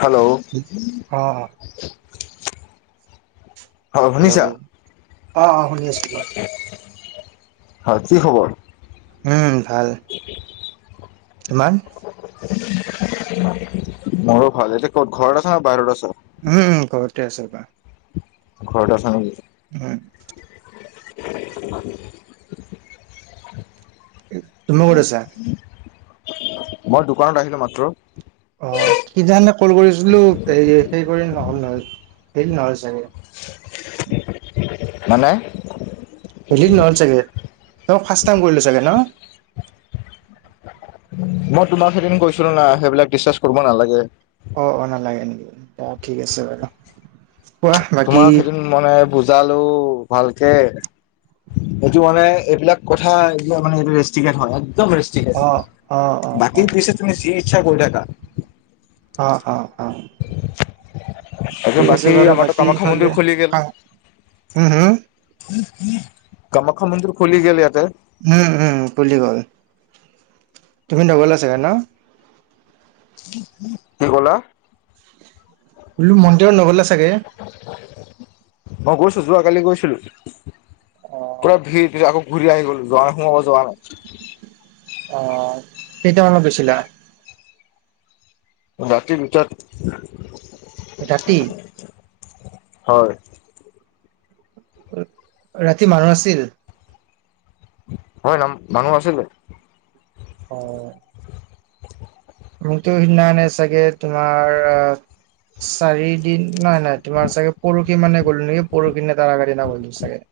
Hello অ হয় শুনিছা হেল্ল' অ অ শুনি আছো কোৱা হয় কি খবৰ? উম ভাল তোমাৰ মোৰো ভাল এতিয়া ক'ত ঘৰত আছ না বাহিৰত আছ? উম ঘৰতে আছে বা ঘৰতে আছা নেকি? উম তুমি ক'ত আছা [unintelligible] মই দোকানত আহিলো মাত্ৰ অ [unintelligible] কল কৰিছিলো এই সেই কৰি নহল নহয় হেৰি নহয় চাগে মানে [unintelligible] নহ'ল চাগৈ [unintelligible] ফাৰ্ষ্ট টাইম কৰিলোঁ চাগৈ ন মই তোমাক সেইদিন কৈছিলো না সেইবিলাক ডিচকাছ কৰিব নালাগে। অ অ নালাগে নেকি অ ঠিক আছে বাৰু। কোৱা বাকী তোমাক সেইদিন মানে বুজালো ভালকে এইটো মানে এইবিলাক কথা এইবিলাক মানে এইটো ৰেষ্টিকেট হয় একদম [unintelligible] ঠিক আছে অ অ অ অ বাকী পিছে তুমি যি ইচ্ছা কৰি থাকা। অ অ অ এতিয়া ঠিক আছে বাকী বাৰু। - [unintelligible] আমাৰতো কামাখ্যা মন্দিৰ [unintelligible] খুলি গ'ল উম হুম কামাখ্যা মন্দিৰ খোলি গেলে ইয়াতে উম উম পুলি গ'ল তুমি নগলা চাগে ন কি ক'লা বলো মন্দিৰত নগলা চাগে মই গৈছো যোৱা কালি গৈছিলো অ পুৰা ভিৰ কিন্ত আকৌ ঘূৰি আহি গল যোৱাই সোমাব যোৱা নাই অ কেইতামানত গৈছিলা ৰাতি দুটাত ৰাতি হয় ৰাতি মানুহ নাছিল হয় নাম মানুহ আছিলে অ [unintelligible] সিদিনাখানে চাগে তোমাৰ চাৰি নাই নাই তোমাৰ চাগে পৰ [unintelligible] মানে গ'ল নেকি পৰহি নে তাৰ আগৰ দিনা গ'লো চাগে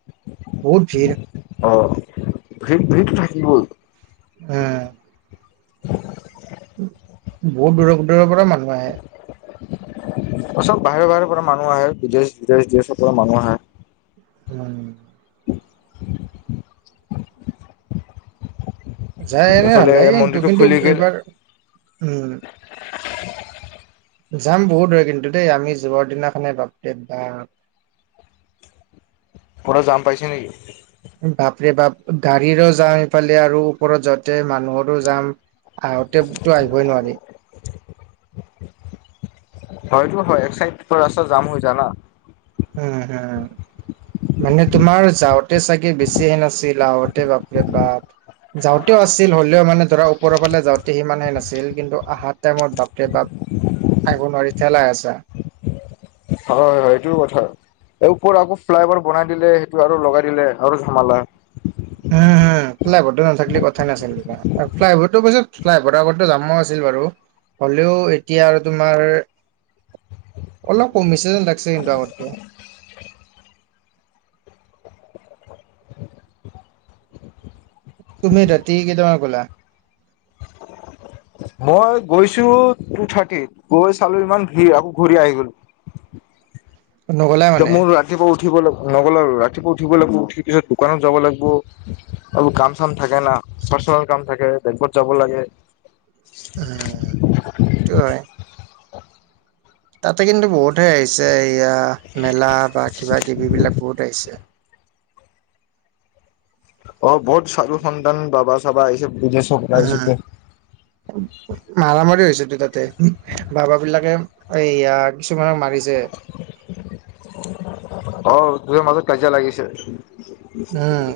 বহুত ভিৰ অ ভি-ভি- ভিৰ থাকিবই উম বহুত দূৰৰ দূৰৰ পৰা মানুহ আহে চব বাহিৰৰ বাহিৰৰ পৰা মানুহ আহে বিদেশ বিদেশ বিদেশৰ পৰা মানুহ আহে। উম যায় এনে ভাল এইফালে লাগে মন্দিৰটো কিন্তু খুলি গ'ল এইবাৰ উম যাম বহুত হৈ কিন্তু দেই আমি যোৱাৰ দিনাখনে বাপৰে বা [unintelligible] যাম পাইছে নেকি বাপ ৰে বাপ গাড়ীৰে যাম ইফালে আৰু ওপৰত যাওঁতে মানুহৰো যাম। আহোঁতেতো আহিবই নোৱাৰি। হয়টো হয় এক চাইড পুৰা ৰাস্তা যাম হৈ যানা। উম হুম মানে তোমাৰ যাওঁতে চাগে বেছিহে নাছিল আহতে বাপৰে বাপ যাওঁতেও আছিল হলেও মানে ধৰা ওপৰৰ ফালে যাওঁতে সি মমানহে নাছিল কিন্তু অহা টাইমত বাপৰে বাপ আহিব নোৱাৰি ঠেলা-হেচা। হয়, হয় এইটোও কথা। এই ওপৰত আকৌ ফ্লাই অভাৰ বনাই দিলে সেইটো আৰু লগাই দিলে আৰু জমালা। [inaudible] ফ্লাইভাৰটো নাথাকিলে কথা নাছিলা ৰবা ফ্লাইভাৰৰ পিছত ফ্লাইভাৰৰ আগত জামো আছিল বাৰু। হ'লেও এতিয়া আৰু তোমাৰ। [inaudible] অলপ কমিছে যেন লাগছে কিন্তু আগতকে। তুমি ৰাতি কেইটামানা গলা। মই গৈছো টু থাৰ্টিত গৈ চালো ইমান ভিৰ আকৌ ঘূৰি আহি গলো। নগ'লা মানে মোৰ ৰাতিপুৱা উঠিব নগ ৰাতিপুৱা উঠিব লাগিব ঠিক পিছত দোকানত যাব লাগিব। এইবোৰ কাম চাম থাকে ন পাৰ্চন কাম থাকে দেপত যাব লাগে। উম, সটোটো হয়। তাতে কিন্তু বহুতহে আহিছে এয়া মেলা বা কিবা কিবিিবিলাক বহুত আহিছে। অ', বহুত চাধু সন্তান বাবা চাবা এই চব বুজি। উম', মাৰামাৰ হৈছেতো তাতে বাব বিলাকে। এইয়া কিছুমানক মাৰিছে। অ', তহে মাজত কাজিয়া লাগিছে। উম,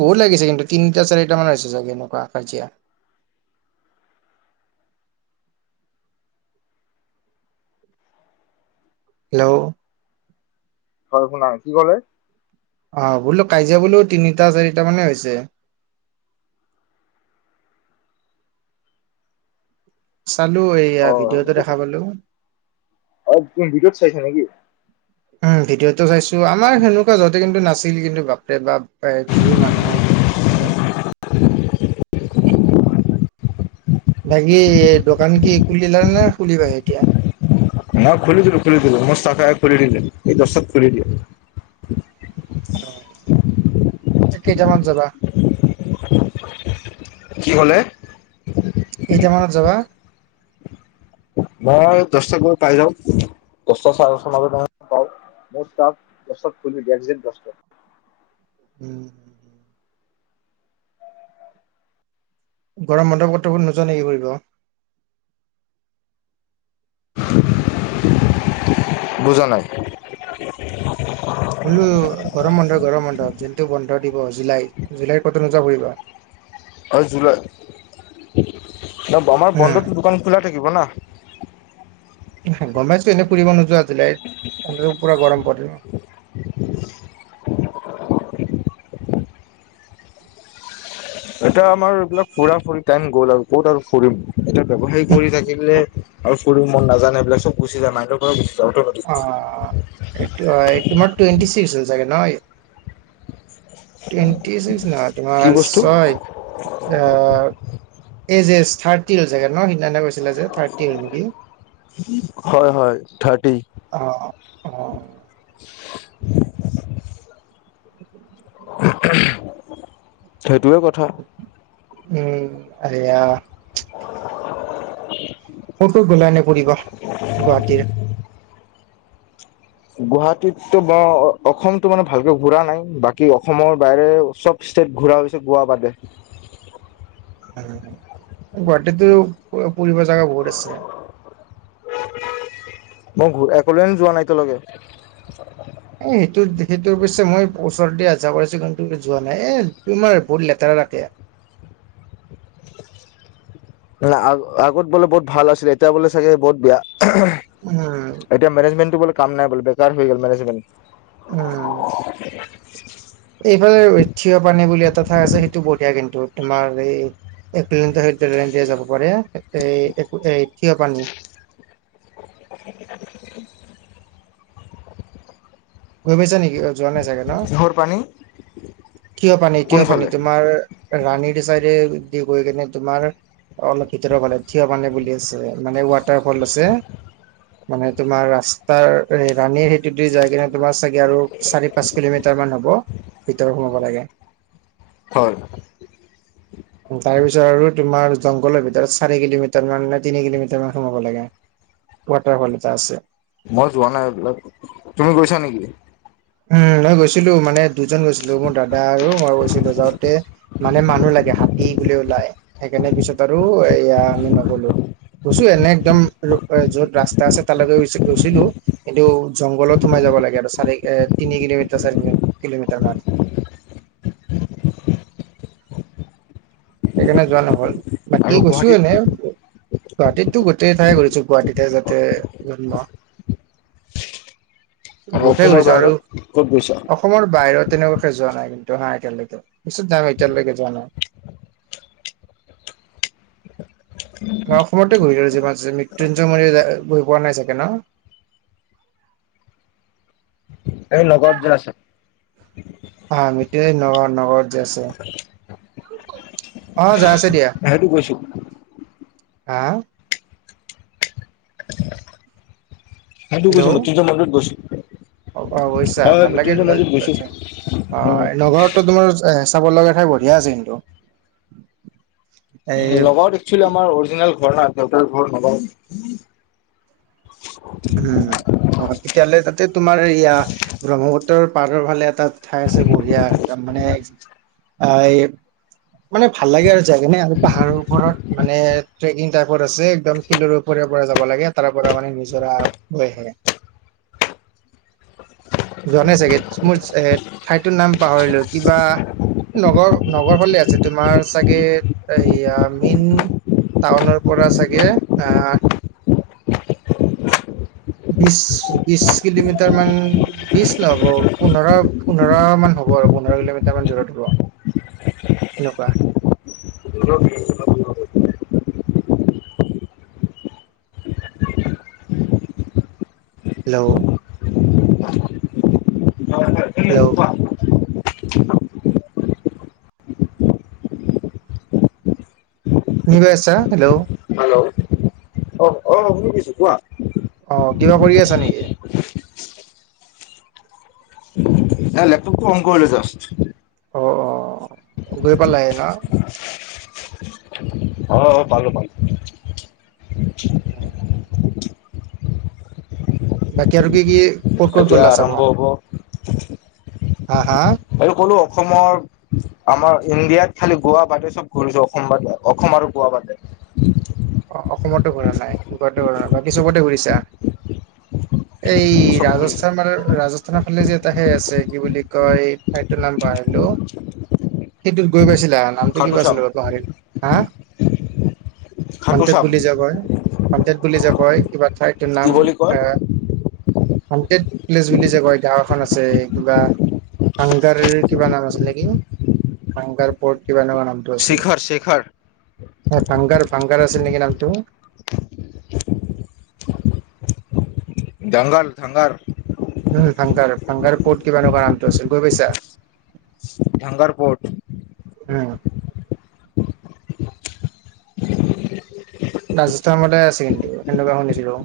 বহুত লাগিছে কিন্তু তিনিটা, চাৰিটা মান হৈছে চাগে এনেকুৱা কাজিয়া। হেল্ল'। হয়, শুনাম কি ক'লে। অ', বোলো কাজিয়া বোলো তিনিটা চাৰিটা মানে হৈছে। চালো এইয়া অ ভিডিঅ'টো সেনেকে দেখা পালো। অ', তুমি ভিতৰত চাইছা নেকি? উম, ভিডিঅ'তটো চাইছো আমাৰ সেনেকুৱা যতে কিন্তু নাছিল কিন্তু বাপে বা ভিৰ মানুহত। হয় [unintelligible] বাকী দোকান কি খুলিলা নে খুলিবা এতিয়া? না খুলিলো খুলি দিলো মোৰ চখে খুলি দিলে এই দশত খুলি দিলে। অ', কেইটামান যাবা। কি কলে? কেইটামানত যাবা। মই দশটা গৈ পাই যাওঁ দশটা চাৰেটা মাজ ম পাওঁ। মোৰ তাত গছত খুলি দত উম। গৰম বন্ধ পত্ৰবোৰ নোৱা নে কি কৰিব। বুজানাই? বোলো গৰম বন্ধ গৰম বন্ধ যোনটো বন্ধ দিব জুলাই জুলাইৰ ক'তো নোযোৱা পৰিুবা। হয় জুলাই ন আমাৰ বন্ধত দোকান খোলা থাকিব না। গমাইতো এনেই ফুৰিব নোযোৱাছিলে এনে পুৰা গৰম পল। এটা আমাৰ এইবিলাক ফুৰা ফুৰি টাইম গ'ল আৰু ক'ত আৰু ফুৰিম। এতিয়া ব্যয়ৱসায় কৰি থাকিলে আৰু কৰি মন নাজান এইবিলাক চব গুচি যায় মাইৰ কৰা অৰ্থ। অ'। এই তমাৰ টুৱেণ্টি চিক্স হৈছে কি ন। টুৱেণ্টি ছিক্স ন কি তোমাৰ বস্তু ছয় অ', এজ এছ থাৰ্টি চাগে ন সিদিনা। থাৰটি নেকি হয় হয় থাৰ্টি অ'। অ উ সেইটোৱে কথা। উম এইয়া। [unintelligible] ক'ত'ত গলাই নে ফুৰিব গুৱাহাটীৰ গুৱাহাটীততো ম অসমতো মানে ভালকে ঘুৰা নাই বাকী অসমৰ বাহৰে চব ষ্টেট ঘূৰাি হৈছে গোৱা বাদে গুৱাহাটীো ফুৰিব জাগা বহুত আছে মই ঘ একলেে যোৱা নাই তেওঁলৈগে এ সেইটোত সেইটোৰ পিছে মই ওচৰ দি আহ যাহা কৰিছো কিন্তুম যোৱা নাই এ তোমাৰ বহুত লেতেৰা লাকে নাই আ আগত বোলে বহুত ভাল আছিলে এতিয়া বোলে চাগে বহুত বেয়া উম এতিয়ােজেণ্টটো বো কামাই বে হৈ গ' মেনেজমেট উম [unintelligible] এইফালে থিয় পানী বুলি এটা ঠাই আছে সেইটো বঢ়িয়া কিন্তু তোমাৰ এই এক কিলোমিটাৰ হ ডৰ দিয়ে যাব পাৰে এ থিয় পানী [unintelligible] গৈ পাইছা নেকি অ যোৱা নাই চাগে ন কিহৰ পানী কিয় পানী কিয় পানী কোনফালে তোমাৰ ৰাণীৰ চাইডে দি গৈ কিনে তোমাৰ অলপ ভিতৰ ফালে থিয় মানে বুলি আ মানে ৱাটাৰ ফল আছে মানে তোমাৰ ৰা তাৰ ৰাণীৰ সেইটো দু যায় কিনে তোমাৰ চাগে আৰু চাৰি পাঁচ কিলোমিটাৰ মান হ'ব ভিতৰত সোমাব লাগে হয় তাৰ পিছত আৰু তোমাৰ জংঘলৰ ভিতৰত চাৰি কিলোমিটাৰ মান নে তিনি কিলোমিটাৰ মান সোমাব লাগে ৱাটাৰফল এটা আছে মই যোৱা নাই এইবিলাক তুমি গৈছা নেকি উম মই গৈছিলো মানে দুজন গৈছিলো মোৰ দাদা আৰু মই গৈছিলো যাওঁতে মানে মানুহ লাগে হাত দি বুলি ওলাই সেইকাৰণে পিছত আৰু এয়া আমি নগলো গৈছো এনে একদম য'ত ৰাস্তা আছে তালৈকে গৈ গৈছিলো কিন্তু জংঘলত সোমাই যাব লাগে আৰু চাৰি তিনি কিলোমিটাৰ চাৰি কিলোমিটাৰ মান সেইকাৰণে যোৱা নহল আৰু বাকী গৈছো গুৱাহাটীত এনেই গুৱাহাটীতো গোটেই ঠাই কৰিছো গুৱাহাটীতে যাতে জন্ম আৰু বহুতে অসমৰ ঘূৰিছো আৰু বাহিৰত ক'ত গৈছ আৰু অসমৰ বাহিৰত তেনেকুৱাকে যোৱা নাই কিন্তু হা এয়ালৈকে কিছু দাম এতিয়ালৈকে যোৱা নাই [unintelligible] অসমতে গৈ লো যিমান মৃত্যুঞ্য়ম গৈ পোৱা নাই চাগে ন এই নগ যে আছে অ আমিিতয়ে নগ নগৰত য আছো অ যাই আছে দিয়া হেইটো কৈছো হা হ ত হেল্ল' গৈছো মই তুজ মনত গৈছো অ অ বৈছা হয় হয় ভাল লাগে মৃত্যুঞ্জয় মন্দিৰত গৈছো। অ উম নগৰতো তোমাৰ চাব লগা ঠাই বঢ়িয়া আছে কিন্তু এই নগাত একচুৱেলি আমাৰ অৰিজিনেল ঘৰ নাই দেউতাৰ ঘৰ নগাওত উম অ তেতিয়াহ'লে তাতে তোমাৰ ইয়া ব্ৰহ্মপুত্ৰৰ পাৰৰ ফালে এাত ঠাই আছে বঢ়িয়া একদম মানে এই মানে ভাল লাগে আৰু য কিনে আৰু পাহাৰৰ ওপৰত মানে ট্ৰেিং টাইৰ আছে একদম শিলৰওপৰ পৰা যাব লাগে তাৰ পৰা মানে জৰাহে [unintelligible] যোৱাানাই চাগে মোৰ এ ঠাইতৰ নাম পাহৰিলো কিবা নগৰ নগৰ হলে আছে তোমাৰ চাগে এয়া মেইন টাউনৰ পৰা আ চাগে অ বিশ বিশ কিলোমিটাৰ মান বি নহ'ব পোন্ধৰ পোন্ধৰ মান হ'ব আৰু পোন্ধৰ কিলোমিটাৰ মান দূৰত হ'ব এনেকুৱা ন হেল্ল' হেল্ল' নিবছা হেল্ল' হেল্ল' অ অ শুনি দিিছো কোৱা অ কিবা কৰি আছা নেকি এ ল প কম কলো জ অ অ গৈ প লাগ ন অ অ পালো ভালো অ বাকী আৰু আৰু কি কি ক'ত ক'ত এতিয়া গ'লা চাব আৰম্ভ হ'ব হা হা আৰু কলো অসমৰ আমাৰ ইণ্ডিয়াত খালি গোৱা বাটে চব ঘূৰিছো অসমব অসম আৰু গোৱা বাটে অ অসমতো ঘুৰা নাই গোৱাো ঘুৰা নাই বাকী চবতে ঘূৰিছা এই চব ঘূৰিছো। ৰাজস্থান মান ৰাজস্থানৰ ফালে যে এটা সে আছে কি বুলি ক এই ফাইভ ৰ নাম প আহিলো সেইটোত গৈ পাইছিলা নামটো খাটু কিিব শ্যাম আছিলে হাৰ হা সন্তেত খাটুচাম বুলি য কয় সন্তেত বুলি য কয় কিবা ঠাইতৰ কি নাম বুলি কয় এ হণ্টেড প্লেচ বুলি যে কয় গাঁও এখন আছে কিবা হংকাৰ কিবা নাম আছিল নে কি হাং প কিবা এনেকুৱা নাম শিখৰ শিখৰ ফাং ফাংকাৰ আছিল নেকি নাম ত দংগল ধংগল উ ভাং ভাং ক'ত কিবা এনেকুৱা নামটো আছিল গৈ পাইছা ধংগাৰপোট উম ৰাজস্থ মতে আছে কিন্তু সেনেকুৱা শুনিছিলো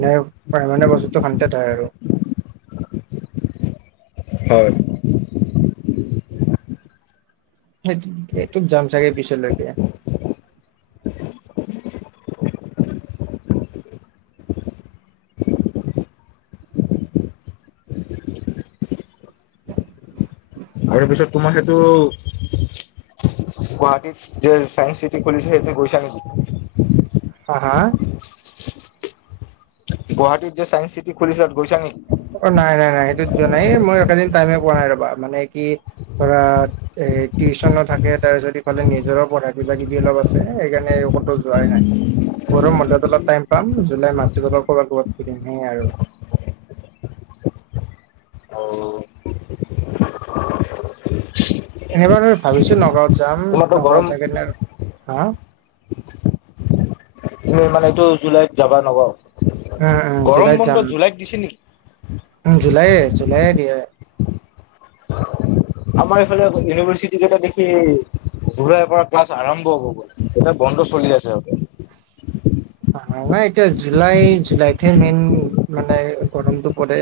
মানোয় মানে বস্তুটো শান্তে ঠাই আৰু হয় সেইটো এইটোত যাম চাগে পিছলৈকে হয় আৰু তাৰ পিছত তোমাৰ সেইটো গুৱাহাটীত যে চাইন্স চিটি খুলিছেে যে গৈশানী অ হা গুৱাহাটীত যে চাইেস চিটি খুলিছোত গৈছা নেি অ নাই নাই নাই সেইটো যোৱা নাই মই একেদিন টাইমে পোৱা নাই ৰবা মানে কি ধৰা এ টিউশচনো থাকে তাৰ পিছত ইফালে নিজৰ পঢ়া বিিলাক যদি অলপ আছে সেইকাৰণে একতো যোৱাই নাই ঘৰৰ মন্দত অলপ টাইম পাম জুলাই মাতটো তলৰ ক'বাত ক'ৰবাত ফুৰিম হে আৰু অ এনেবাৰ ভাবিছো নগাঁৱত যাম তোমাৰতো গৰম নগাঁৱত জ ন হা তুম মানে এইটো জুলাইত যাবা নগাওঁ উম উম গৰম জুলাইত যাম বন্ধত জুলাইত দিছে নেকি উম জুলাইে জুলাইে দিয় আমাৰ এইফালে ইউনিভাৰ্চিটি কেইটা দেখি জুলাইৰ পৰা ক্লাছ আৰম্ভ হ গ'ল এতিয়া বন্ধ চলি আছে সিহঁতে ন এতিয়া জুলাই জুলাইতে মেইন মানে গৰমতটো পৰে